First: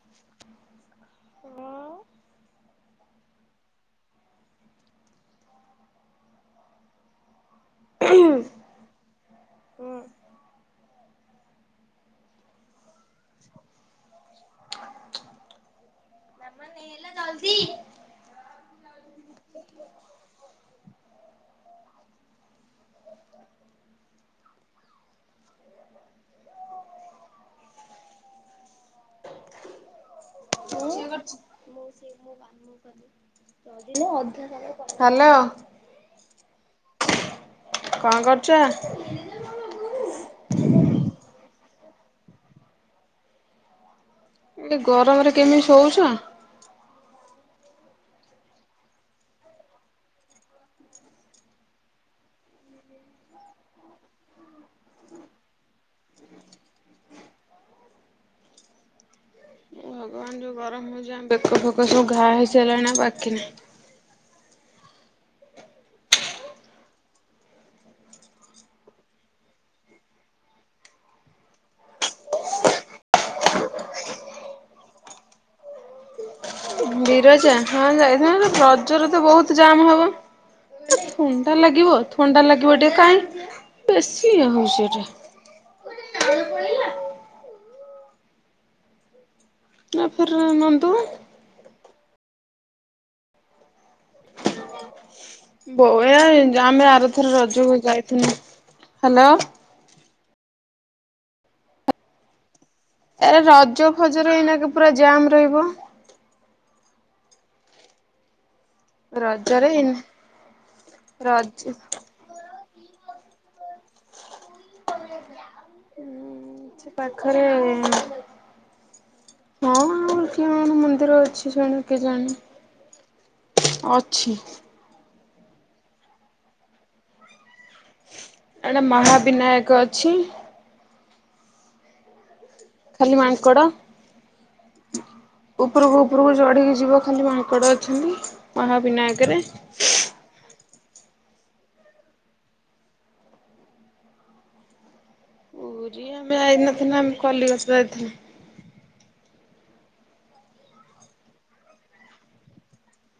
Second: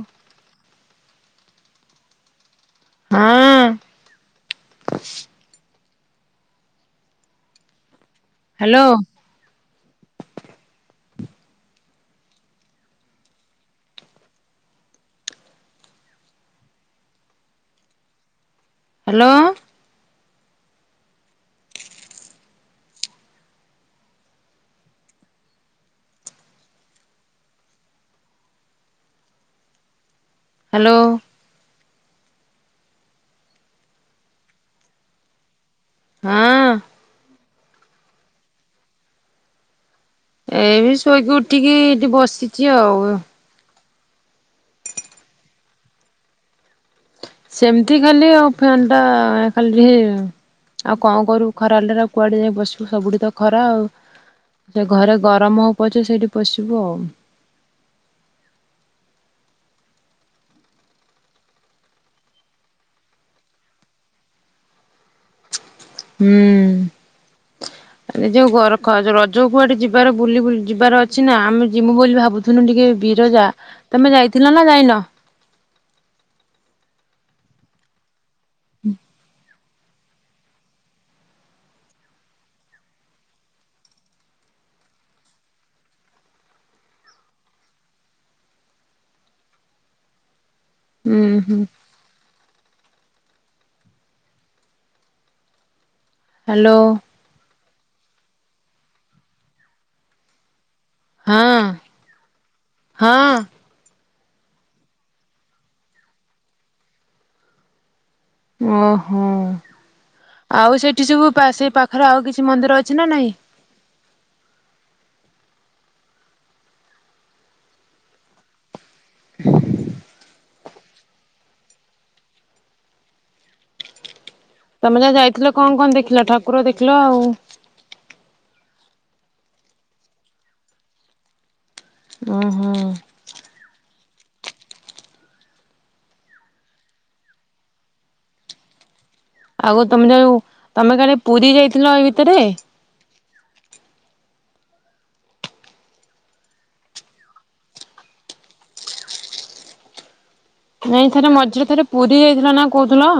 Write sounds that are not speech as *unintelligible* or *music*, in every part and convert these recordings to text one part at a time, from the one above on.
ଓ ହଁ ହଁ। ହୁଁ। ହ୍ୟାଲୋ। ହୁଁ ଜଲଦି ହ୍ୟାଲୋ। *unintelligible* *unintelligible* *unintelligible* ହ୍ୟାଲୋ *unintelligible* ମୁଁ ସେ କାମ କରିନି। ହ୍ୟାଲୋ। ହଁ କଣ କରୁଛ। ଏଇ ଶୋଇକି ଉଠିକି ଏଠି ବସିଛି ଆଉ। ଏଇ ଗରମରେ କେମିତି ଶଉଛ। ସେମିତି ଖାଲି ଆଉ ଫ୍ୟନ୍ ଟା ଖାଲି ଟିକେ ଆଉ କଣ କରିବୁ ଖରା ହେଲେ କୁଆଡେ ଯାଇ ବସିବୁ ସବୁଠି ତ ଖରା ଆଉ। ସେ ଘରେ ଗରମ ହଉ ପଛେ ସେଇଠି ପଶିବୁ ଆଉ। ଭଗବାନ ଯୋଉ ଗରମ ହଉଛି ଆମ ବେକ ଫେକ ସବୁ ଘା ହେଇସାରିଲଣି ଆଉ ବାକି ନାହିଁ। ହୁଁ। ହ *unintelligible* ଯୋଉ ଘର ଖ ରଜ କୁଆଡେ ଯିବାର ବୁଲି ବୁଲି ଯିବାର ଅଛି ନା ଆମେ ଯିମୁ ବୋଲି ଭାବୁଛୁ। ନୁ ଟିକେ ବିରଜା ତମେ ଯାଇଥିଲ ନା ଯାଇନ? ବିରଜା ହଁ ଯାଇଥାନ୍ତୁ ରଜରେ ତ ବହୁତ ଜାମ ହବ। ଏଟା ଥଣ୍ଡା ଲାଗିବ ଥଣ୍ଡା ଲାଗିବ ଟିକେ କାହିଁ ବେଶୀ ଇଏ ହଉଛି ଏଟା। ଆପୁରୀରୁ ଅନାନ୍ତୁ ହୁଁ ହୁଁ। ବଢିଆ ହେଇଚି ହ୍ୟାଲୋ ଆମେ ଆରଥର ରଜକୁ ଯାଇଥିଲୁ ହ୍ୟାଲୋ। ହଁ। ଆରେ ହଁ ରଜ ଫଜରେ ଏଇନା କେ ପୁରା ଜାମ୍ ରହିବ। ଓହୋ ରଜରେ ଆଉ ସେଇଠି ସବୁ ପା ରଜ ସେଇ ପାଖରେ ଆଉ କିଛି ମନ୍ଦିର ଅଛି ନା ନାହିଁ? ସେ ପାଖରେ ହଁ। କଣ ମନ୍ଦିର ଅଛି ଜାଣି କେଜାଣି ଅଛି। ତମେ ଯା ଯାଇଥିଲ କଣ କଣ ଦେଖିଲ? ଠାକୁର ଦେଖିଲ ଆଉ ଏଟା ମହାବିନାୟକ ଅଛି। ଅ ହଁ। ଖାଲି ମାଙ୍କଡ଼। ଉପରକୁ ଉପରକୁ ଚଢ଼ିକି ଯିବ ଖାଲି ମାଙ୍କଡ଼ ଅଛନ୍ତି ମହାବିନାୟକରେ। ଆଗୋ ତମେ ଯେଉ ତୁମେ କାରେ ପୁରୀ ଯାଇଥିଲ ଏଇ ଭିତରେ? ପୁରୀ ଆମେ ଆଇନଥିଲୁ ଆମେ କଲିକତା ଆଇଥିଲୁ। ନାଇଁ ଥରେ ମଝିରେ ଥରେ ପୁରୀ ଯାଇଥିଲା ନା କହୁଥିଲ।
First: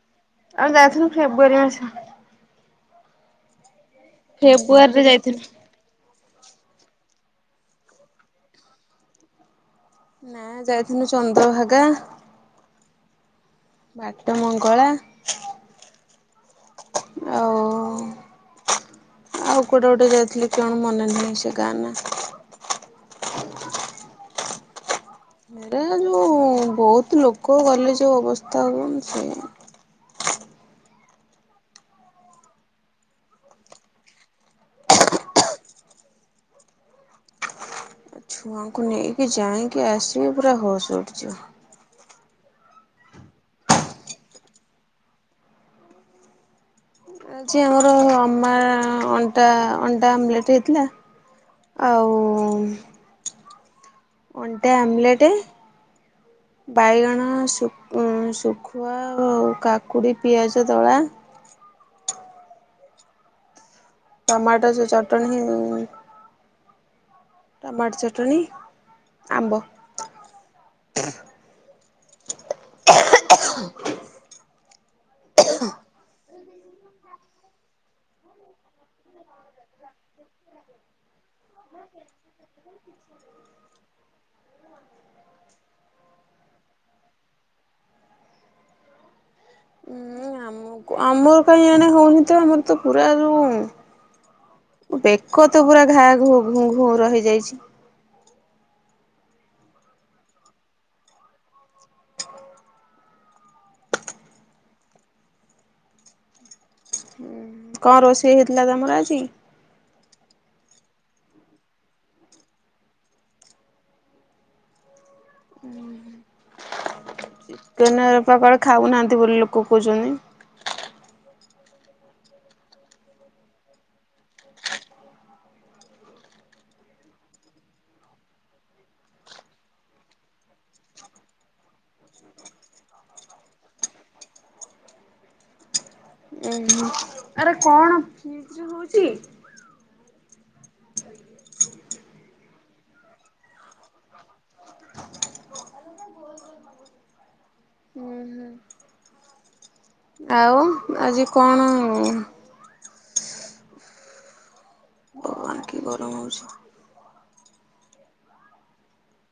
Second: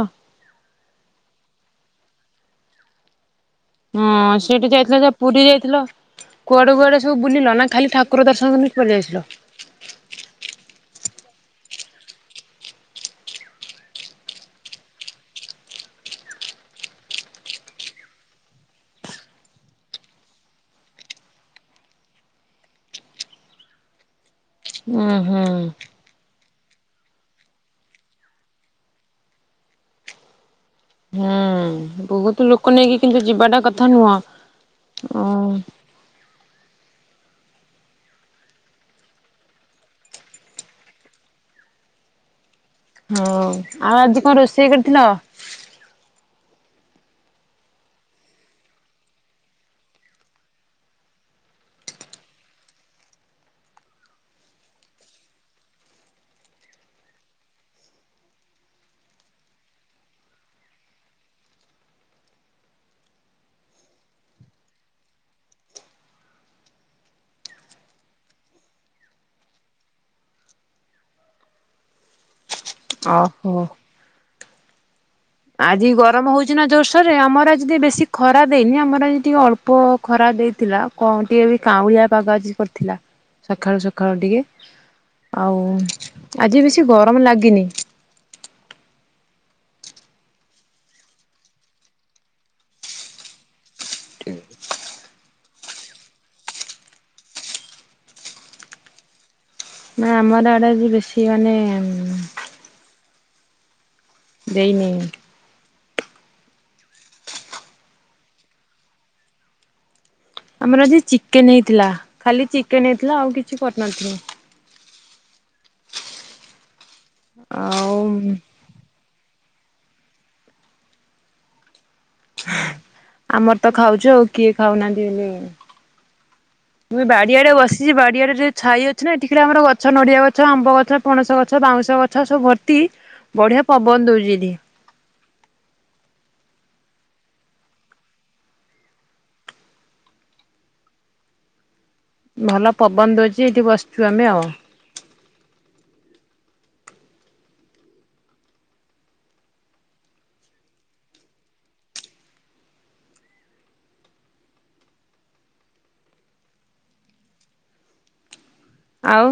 ଆଉ ଯାଇଥିଲୁ ଫେବୃଆରି ମାସ। ହଁ ସେଠି ଯାଇଥିଲ ଫେବୃଆରୀରେ ଯା ଯାଇଥିଲୁ ପୁରୀ ଯାଇଥିଲ। କୁଆଡେ କୁଆଡେ ସବୁ ବୁଲିଲ ନା ଖାଲି ଠାକୁର ଦର୍ଶନ କନିକ ପଲିଆସିଲ? ନା ଯାଇଥିନୁ ଚନ୍ଦ୍ରଭାଗା। ବାଟ ମଙ୍ଗଳା। ଆଉ ଆଉ କୁଆଡ଼େ ଗୋଟେ ଯାଇଥିଲି କଣ ମନେ ନାହିଁ ସେ ଗାଁ ନା। ଉଁ ହୁଁ। ଏଡେ ଯୋଉ ବହୁତ ଲୋକ ଗଲେ ଯୋଉ ଅବସ୍ଥା ହୁଅ ମୁଁ ସେୟା। ହୁଁ ବହୁତ ଲୋକ ନେଇକି କିନ୍ତୁ ଯିବାଟା କଥା ନୁହଁ ଓ ଛୁଆଙ୍କୁ ନେଇକି ଯାଇକି ଆସିବେ ପୁରା ହୋସ ଉଡ଼ିଯିବ। ହଁଉ ଆଉ ଆଜି କଣ ରୋଷେଇ କରିଥିଲ? ଆଜି ଆମର ଅମା ଅଣ୍ଡା ଅଣ୍ଡା ଆମ୍ଲେଟ୍ ହେଇଥିଲା। ଆଉ ଅଣ୍ଡା ଆମ୍ଲେଟ ବାଇଗଣ ସୁ ଉଁ ଶୁଖୁଆ ଆଉ କାକୁଡ଼ି ପିଆଜ ଦଳା ଟମାଟ ସେ ଚଟଣି ହି ଟମାଟ ଚଟଣି ଆମ୍ବ। ଅହୋ। ଆଜି ଗରମ ହଉଛିି ନା ଜୋର୍ଶ୍ ସରେ ଆମର ଆଜି ଟିକେ ବେଶୀ ଖରା ଦେଇନି ଆମର ଆଜି ଟିକେ ଅଳ୍ପ ଖରା ଦେଇଥିଲା। କଣ ଟିକେ ବି କାଉଁଳିଆ ପାଗ ଆଜି କରିଥିଲା ସଖାଳୁ ସଖାଳୁ ଟିକେ। ଆଉ ଆଜି ବେଶୀ ଗରମ ଲାଗିନି। ଉଁ ଆମକୁ ଆମ ପାଣି ଆଣି ହଉନିତ ଆମର ତ ପୁରା ରୁମ ମୋ ବେକ ତ ପୁରା ଘା ଘୁ ଘୁଁ ଘୁଁ ର ହେଇଯାଇଛି। ନା ଆମର ଆଡେ ଆଜି ବେଶୀ ମାନେ ଦେଇନେଇ କଣ ରୋଷେଇ ହେଇଥିଲା ତମର ଆଜି? ଆମର ଆଜି ଚିକେନ୍ ହେଇଥିଲା ଖାଲି ଚିକେନ୍ ହେଇଥିଲା ଆଉ କିଛି କରିନଥିନୁ। ଉଁ ହୁଁ ଆଉ ଚିକେନରେ ପା କାଳେ ଖାଉନାହାନ୍ତି ବୋଲି ଲୋକ କହୁଛନ୍ତି। ଆମର ତ ଖାଉଚୁ ଆଉ କିଏ ଖାଉନାହାନ୍ତି ବୋଲି *inaudible* ମୁଁ ଏଇ ବାଡିଆଡେ ବସିଚି ବାଡିଆଡେ ଯୋଉ ଛାଇ ଅଛି ନା ଏଠି ଖାଲି ଆମର ଗଛ ନଡିଆ ଗଛ, ଆମ୍ବ ଗଛ, ପଣସ ଗଛ, ବାଉଁଶ ଗ ଗଛ ସବୁ ଭର୍ତ୍ତି ବଢିଆ ପବନ ଦଉଚି ଏଠି। ଉଁ ହୁଁ। ଆରେ କଣ *inaudible* ହଉଚି। ଭଲ ପବନ ଦଉଚି ଏଇଠି ବସିଛୁ ଆମେ ଆଉ। ହୁଁ ହୁଁ ଆଉ ଆଜି କଣ? କିି ଗରମ ହଉଛି। ଆଉ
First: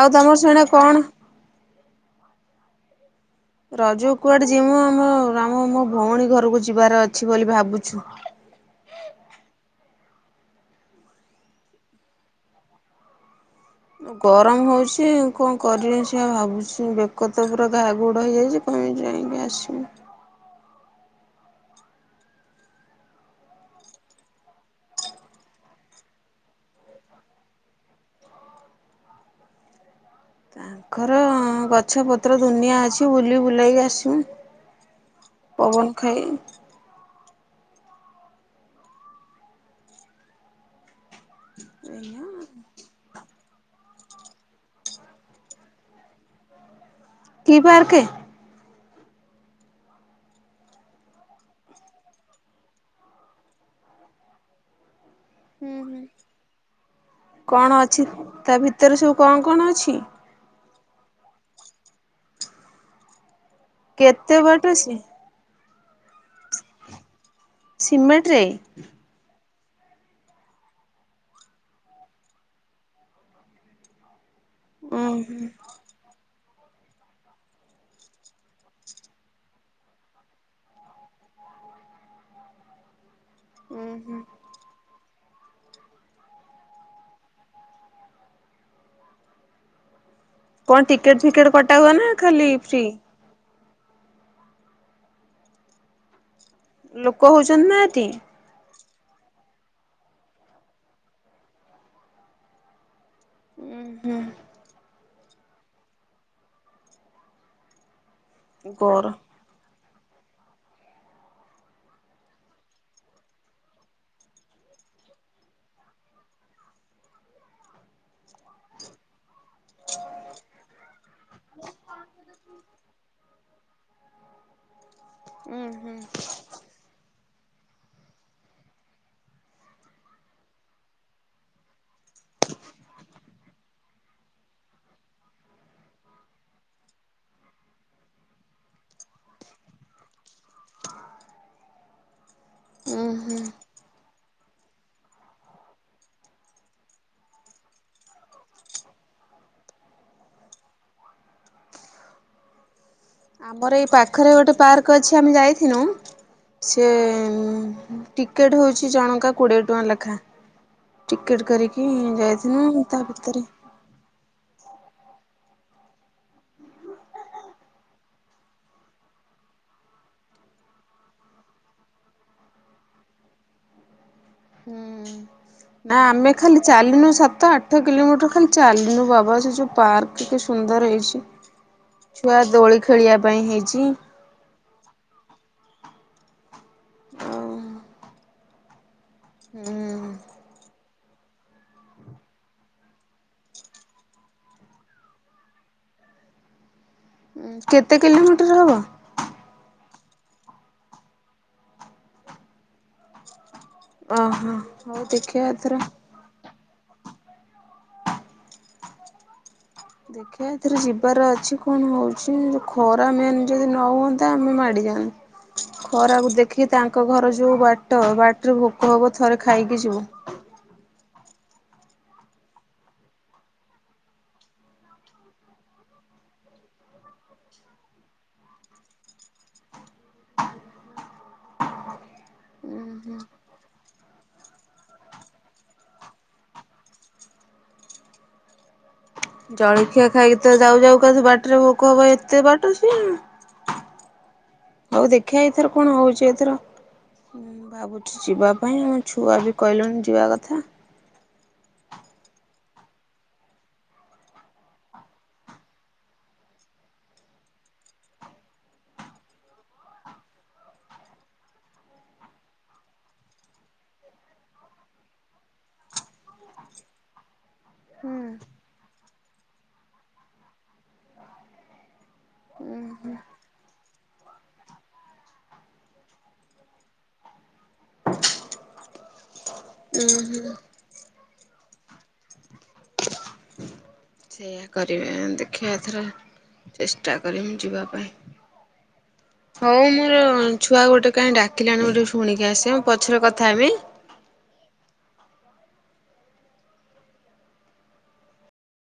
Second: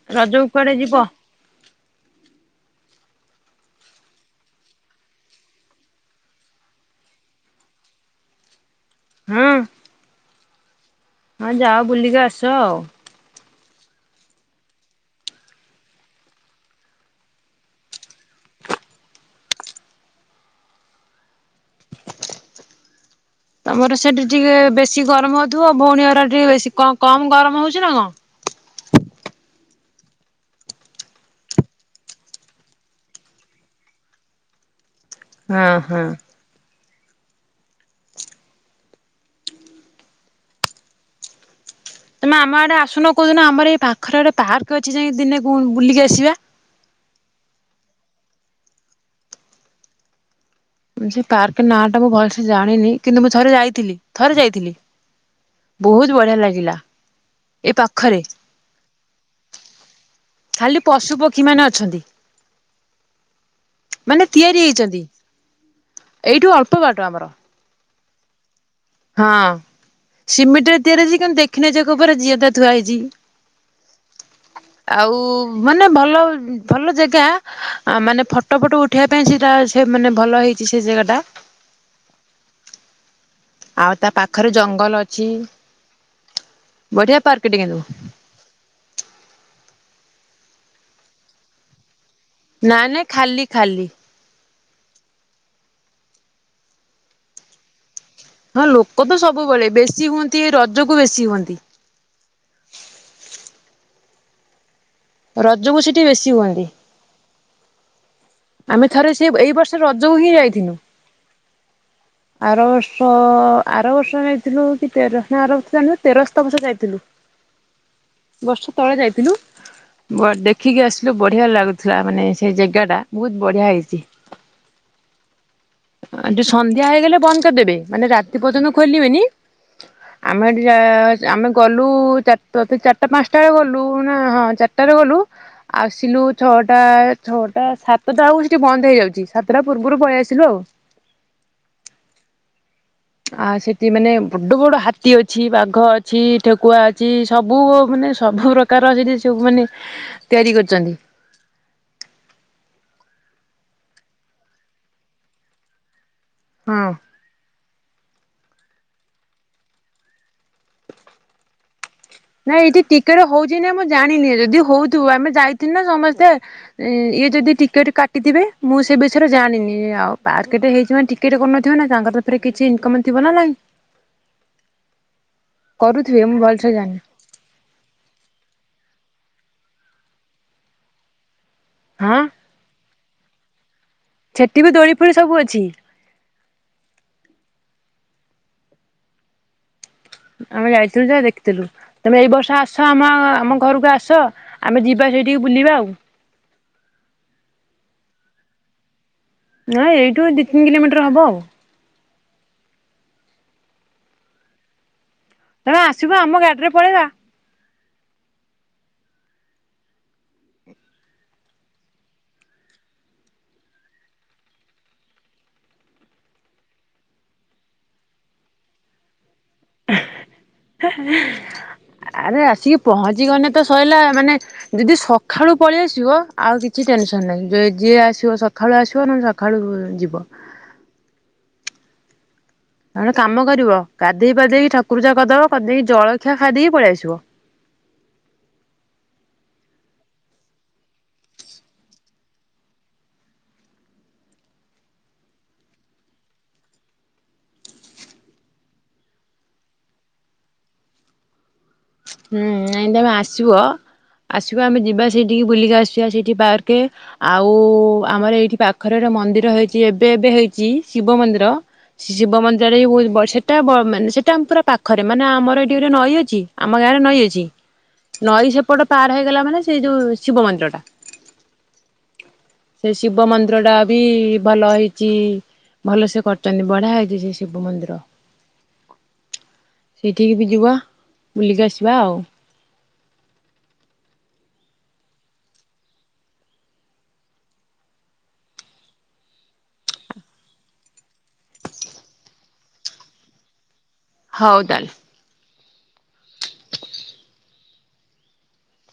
ଆଉ ତମର ରଜକୁ ସିଆଡେ କୁଆଡେ ଯିବ କଣ ରଜକୁ କୁଆଡେ ଯିମୁ ଆମ ଆମ ମୋ ଭଉଣୀ ଘରକୁ ଯିବାର ଅଛି ବୋଲି ଭାବୁଛୁ। ହୁଁ। ହଁ ଯାଅ ବୁଲିକି ଆସ ଆଉ। ଗରମ ହଉଛି କଣ କରିବି ସେଇଆ ଭାବୁଛି ବେକ ତ ପୁରା ଘା ଘୁଡ ହେଇଯାଇଚି। ପୁଣି ଯାଇଁକି ଆସିବି। ତମର ସେଇଠି ଟିକେ ବେଶୀ ଗରମ ହୋଉଥିବ ଭଉଣୀ ଘର ଟିକେ ବେଶୀ କମ୍ କମ୍ ଗରମ ହୋଉଚି ନା କଣ? ତାଙ୍କର ଗଛପତ୍ର ଦୁନିଆ ଅଛି ବୁଲି ବୁଲାକି ଆସିମୁ। ହଁ ପବନ ହଁ ଖାଇ *inaudible* ତମେ ଆମ ଆଡେ ଆସୁନ କୋଉଦିନ ଆମର ଏଇ ପାଖରେ ଗୋଟେ ପାର୍କ ଅଛି ଯାଇକି ଦିନେ ବୁ ବୁଲିକି ଆସିବା। କି ପାର୍କେ? ସେ ପାର୍କେ ନାଁ ଟା ମୁଁ ଭଲସେ ଜାଣିନି କିନ୍ତୁ ମୁଁ ଥରେ ଯାଇଥିଲି ଥରେ ଯାଇଥିଲି। ବହୁତ ବଢିଆ ଲାଗିଲା। ଏ କଣ ଅଛି ପାଖରେ ତା ଭିତରେ ସବୁ କଣ କଣ ଅଛି? ଖାଲି ପଶୁ ପକ୍ଷୀ ମାନେ ଅଛନ୍ତି। ମାନେ କେତେ ବାଟ ତିଆରି ସେ ହେଇଚନ୍ତି, ଏଇଠୁ ଅଳ୍ପ ବାଟ ଆମର। ସିମେଣ୍ଟ ରେ? ହଁ ସିମେଣ୍ଟରେ ତିଆରି ହେଇଚି କିନ୍ତୁ ଦେଖିନେ ଯିଏ କହିବ ଏରା ଜିଅଁତା ଥୁଆ ହେଇଚି। ଉଁ ଆଉ ମାନେ ଭଲ ଭଲ ଜେଗା ଆ ମାନେ ଫଟୋ ଫଟୋ ଉଠେଇବା ପାଇଁ ସେଇଟା ସେ ମାନେ ଭଲ ହେଇଚି ସେ ଜେଗା ଟା। ଆଉ ତା ହୁଁ ପାଖରେ ଜଙ୍ଗଲ ଅଛି, ବଢିଆ ପାର୍କ ଟେ କିିନ୍ତୁ। କଣ ଟିକେଟ୍ ଫିକେଟ୍ କଟା ହୁଏ ନା? ଖାଲି ନା ଫ୍ରି ନାଇଁ ଖାଲି ଖାଲି। ଲୋକ ହୋଉଚନ୍ତି ନା *inaudible* ହଁ ଲୋକ ତ ସବୁବେଳେ ବେଶୀ ହୁଅନ୍ତି ଏଇ ରଜ କୁ ବେଶୀ ହୁଅନ୍ତି। ଉଁ ହୁଁ। ରଜକୁ ସେଇଠି ବେଶୀ ହୁଅନ୍ତି। ଆମେ ଗର ଥରେ ସେ ଏଇ ବର୍ଷ ରଜକୁ ହିଁ ଯାଇଥିନୁ। ଆର ବର୍ଷ ଆର ବର୍ଷ ଯାଇଥିଲୁ କି ତେର ନା ଆର ବର୍ଷ ଜାଇନୁ ତେରଶ୍ତ ବର୍ଷ ଯାଇଥିଲୁ। ବର୍ଷ ତଳେ ଯାଇଥିଲୁ ବ ଦେଖିକି ଆସିଲୁ ବଢିଆ ଲାଗୁଥିଲା ମାନେ ସେ ଜେଗା ଟା। ବହୁତ ବଢିଆ ହେଇଚି। ଉଁ ହୁଁ। ଏଠି ସନ୍ଧ୍ୟା ହେଇଗଲେ ବନ୍ଦ କରିଦେବେ ମାନେ ରାତି ପର୍ଯ୍ୟନ୍ତ ଖୋଲିବେନି। ଆମେ ଏଠି ଯା ଆମେ ଗଲୁ ଚାରିଟା ବୋଧେ ଚାରିଟା ପାଞ୍ଚଟା ବେଳେ ଗଲୁ ନା ହଁ ଚାର ସାତଟାରେ ଗଲୁ ଆସିଲୁ ଛଅଟା ଛଅଟା ସାତ ସାତ ଟା ବେଳକୁ ସେଠି ବନ୍ଦ ହେଇଯାଉଛି ସାତଟା ପୂର୍ବରୁ ପଳେଇ ଆସିଲୁ ଆଉ। ଆ ସେଠି ମାନେ ବଡ଼ ବଡ ହାତୀ ଅଛି ବାଘ ଅଛି ଠେକୁଆ ଅଛି ସବୁ ମାନେ ସବୁ ର କାର ସେଠି ସବୁ ମାନେ ତିଆରି କରିଛନ୍ତି ଆମର ଏଇ ପାଖରେ ଗୋଟେ ପାର୍କ ଅଛି ଆମେ ଯାଇଥିନୁ ହଁ। ସେ ଟିକେଟ ହଉଛି ଜଣଙ୍କା କୋଡିଏ ଟଙ୍କା ଲେଖା ଟିକେଟ କରିକି ନାଇଁ ଯାଇଥିଲୁ ଏଇଠି ତା ଟିକେଟ ଭିତରେ ହଉଛି ନାଇଁ ମୁଁ ଜାଣିନି ଯଦି ହଉଥିବୁ ଆମେ ଯାଇଥିଲୁ ନା ସମସ୍ତେ ଇଏ ଯଦି ଟିକେଟ କାଟିଥିବେ ମୁଁ ସେ ବିଷୟରେ ଜାଣିନି ଆଉ ପାର୍କଟେ ହେଇଚି ଟିକେଟ କର ନଥିବେ ନା ତାଙ୍କର ପାଖରେ କିଛି ଇନକମ୍ ଥିବନା ନାଇଁ ହୁଁ ନା କରୁଥିବେ ଆମେ ମୁଁ ଖାଲି ଭଲସେ ଜାଣିନି ଚାଲିନୁ ସାତ ଆ ଆଠ କିଲୋମିଟର ଖାଲି ଚାଲିନୁ ବାବା ସେ ଯୋଉ ପାର୍କ କେତେ ସୁନ୍ଦର ହେଇଛି ହଁ ଛୁଆ ଦୋଳି ଖେଳିବା ପାଇଁ ହେଇଛି ଛେଟି ବି ଦୋଳି ଫୋଳି ସବୁ ଅଛି ଓ *inaudible* ହୁଁ ଆମେ ଯାଇଥିଲୁ ଯା ଦେଖିଥିଲୁ ତମେ ଏଇ ବର୍ଷ ଆସ ଆମ ଆମ ଘରକୁ ଆସ ଆମେ ଯିବା ସେଇଠିକି ବୁଲିବା ଆଉ କେତେ କିଲୋମିଟର ହବ ନାଇଁ ଏଇଠୁ ଦିଇ ତିନି କିଲୋମିଟର ହବ ଆଉ ଆ ହୋ ଓ ଦେଖି ଆ ଏଥର ଥିବ ଆମ ଗାଡ଼ିରେ ପଳେଇବା ଦେଖ *unintelligible* ଆ ଏଥିରେ ଯିବାର ଅଛି କଣ ହେଉଛି ଖରା ମ୍ୟନ୍ ଯଦି ନ ହୁଅନ୍ତା ଆମେ ମାଡ଼ିଯାଆନ୍ତୁ ଖରାକୁ ଦେଖି ତାଙ୍କ ଘର ଯୋଉ ବାଟ ବାଟରେ ଭୋକ ହବ ଥରେ ଖାଇକି ଯିବୁ ଆରେ ଆସିକି ପହଞ୍ଚି ଗଲେ ତ ସରିଲା ମାନେ ଯଦି ସକାଳୁ ପଳେଇ ଆସିବ ଆଉ କିଛି ଟେନସନ ନାହିଁ ଯ ଯିଏ ଆସିବ ସକାଳୁ ଆସିବ ନହଲେ ଖାଳୁ ଯିବ ନ ହେନେ ହୁଁ କାମ କରିବ ଗାଧେଇ ପାଧେଇକି ଠାକୁର ପୂଜା କରିଦବ କରିଦେଇକି ଜଳଖିଆ ଖାଇ ଦେଇକି ପଳେଇ ଆସିବ ଜଳଖିଆ ଖାଇକି ତ ଯାଉ ଯାଉ କା ବାଟରେ ଭୋକ ହବ ଏତେ ବାଟ ସିଏ ଆଉ ଦେଖିବା ଏଥର କଣ ହଉଛି ଏଥର ଭାବୁଛି ଯିବା ପାଇଁ ମୋ ଛୁଆ ବି କହିଲେଣିି ଯିବା କଥା ହୁଁ ନାଇଁ ତମେ ଆସିବ ଆସିବ ଆମେ ଯିବା ସେଇଠିକି ବୁଲିକି ଆସିବା ସେଇଠି ବାରକେ ଆଉ ଆମର ଏଇଠି ପାଖରେ ମନ୍ଦିର ହେଇଛି ଏବେ ଏବେ ହେଇଛି ଶିବ ମନ୍ଦିର ଶିବ ମନ୍ଦିରରେ ସେଟା ମାନେ ସେଟା ପୁରା ପାଖରେ ମାନେ ଆମର ଏଇଠି ଗୋଟେ ନଈ ଅଛି ଆମ ଗାଁରେ ନଈ ଅଛି ଉଁ ନଈ ସେପଟ ପାର ହେଇଗଲା ମାନେ ସେଇ ଯୋଉ ଶିବ ମନ୍ଦିର ଟା *unintelligible* ସେ ଶିବ ମନ୍ଦିର ଟା ବି ଭଲ ହେଇଛି ଭଲ ସେ କରଛନ୍ତି ବଢିଆ ହେଇଛି ସେ ଶିବ ମନ୍ଦିର *unintelligible* ସେଇଠିକି ବି ହୁଁ ଯିବା ବୁଲିକି ଆସିବା ଆଉ ସେଇଆ କରିବା ଦେଖିବା ଏଥର ଚେଷ୍ଟା କରିମି ଯିବା ପାଇଁ *inaudible* ହଉ ମୋର ଛୁଆ ଗୋଟେ କାଇଁ ଡାକିଲାଣି ମୁଟିକେ ଶୁଣିକି ଆସେ ମୁପଛରେ କଥା ହେମି? ହଉ ତାହେଲେ।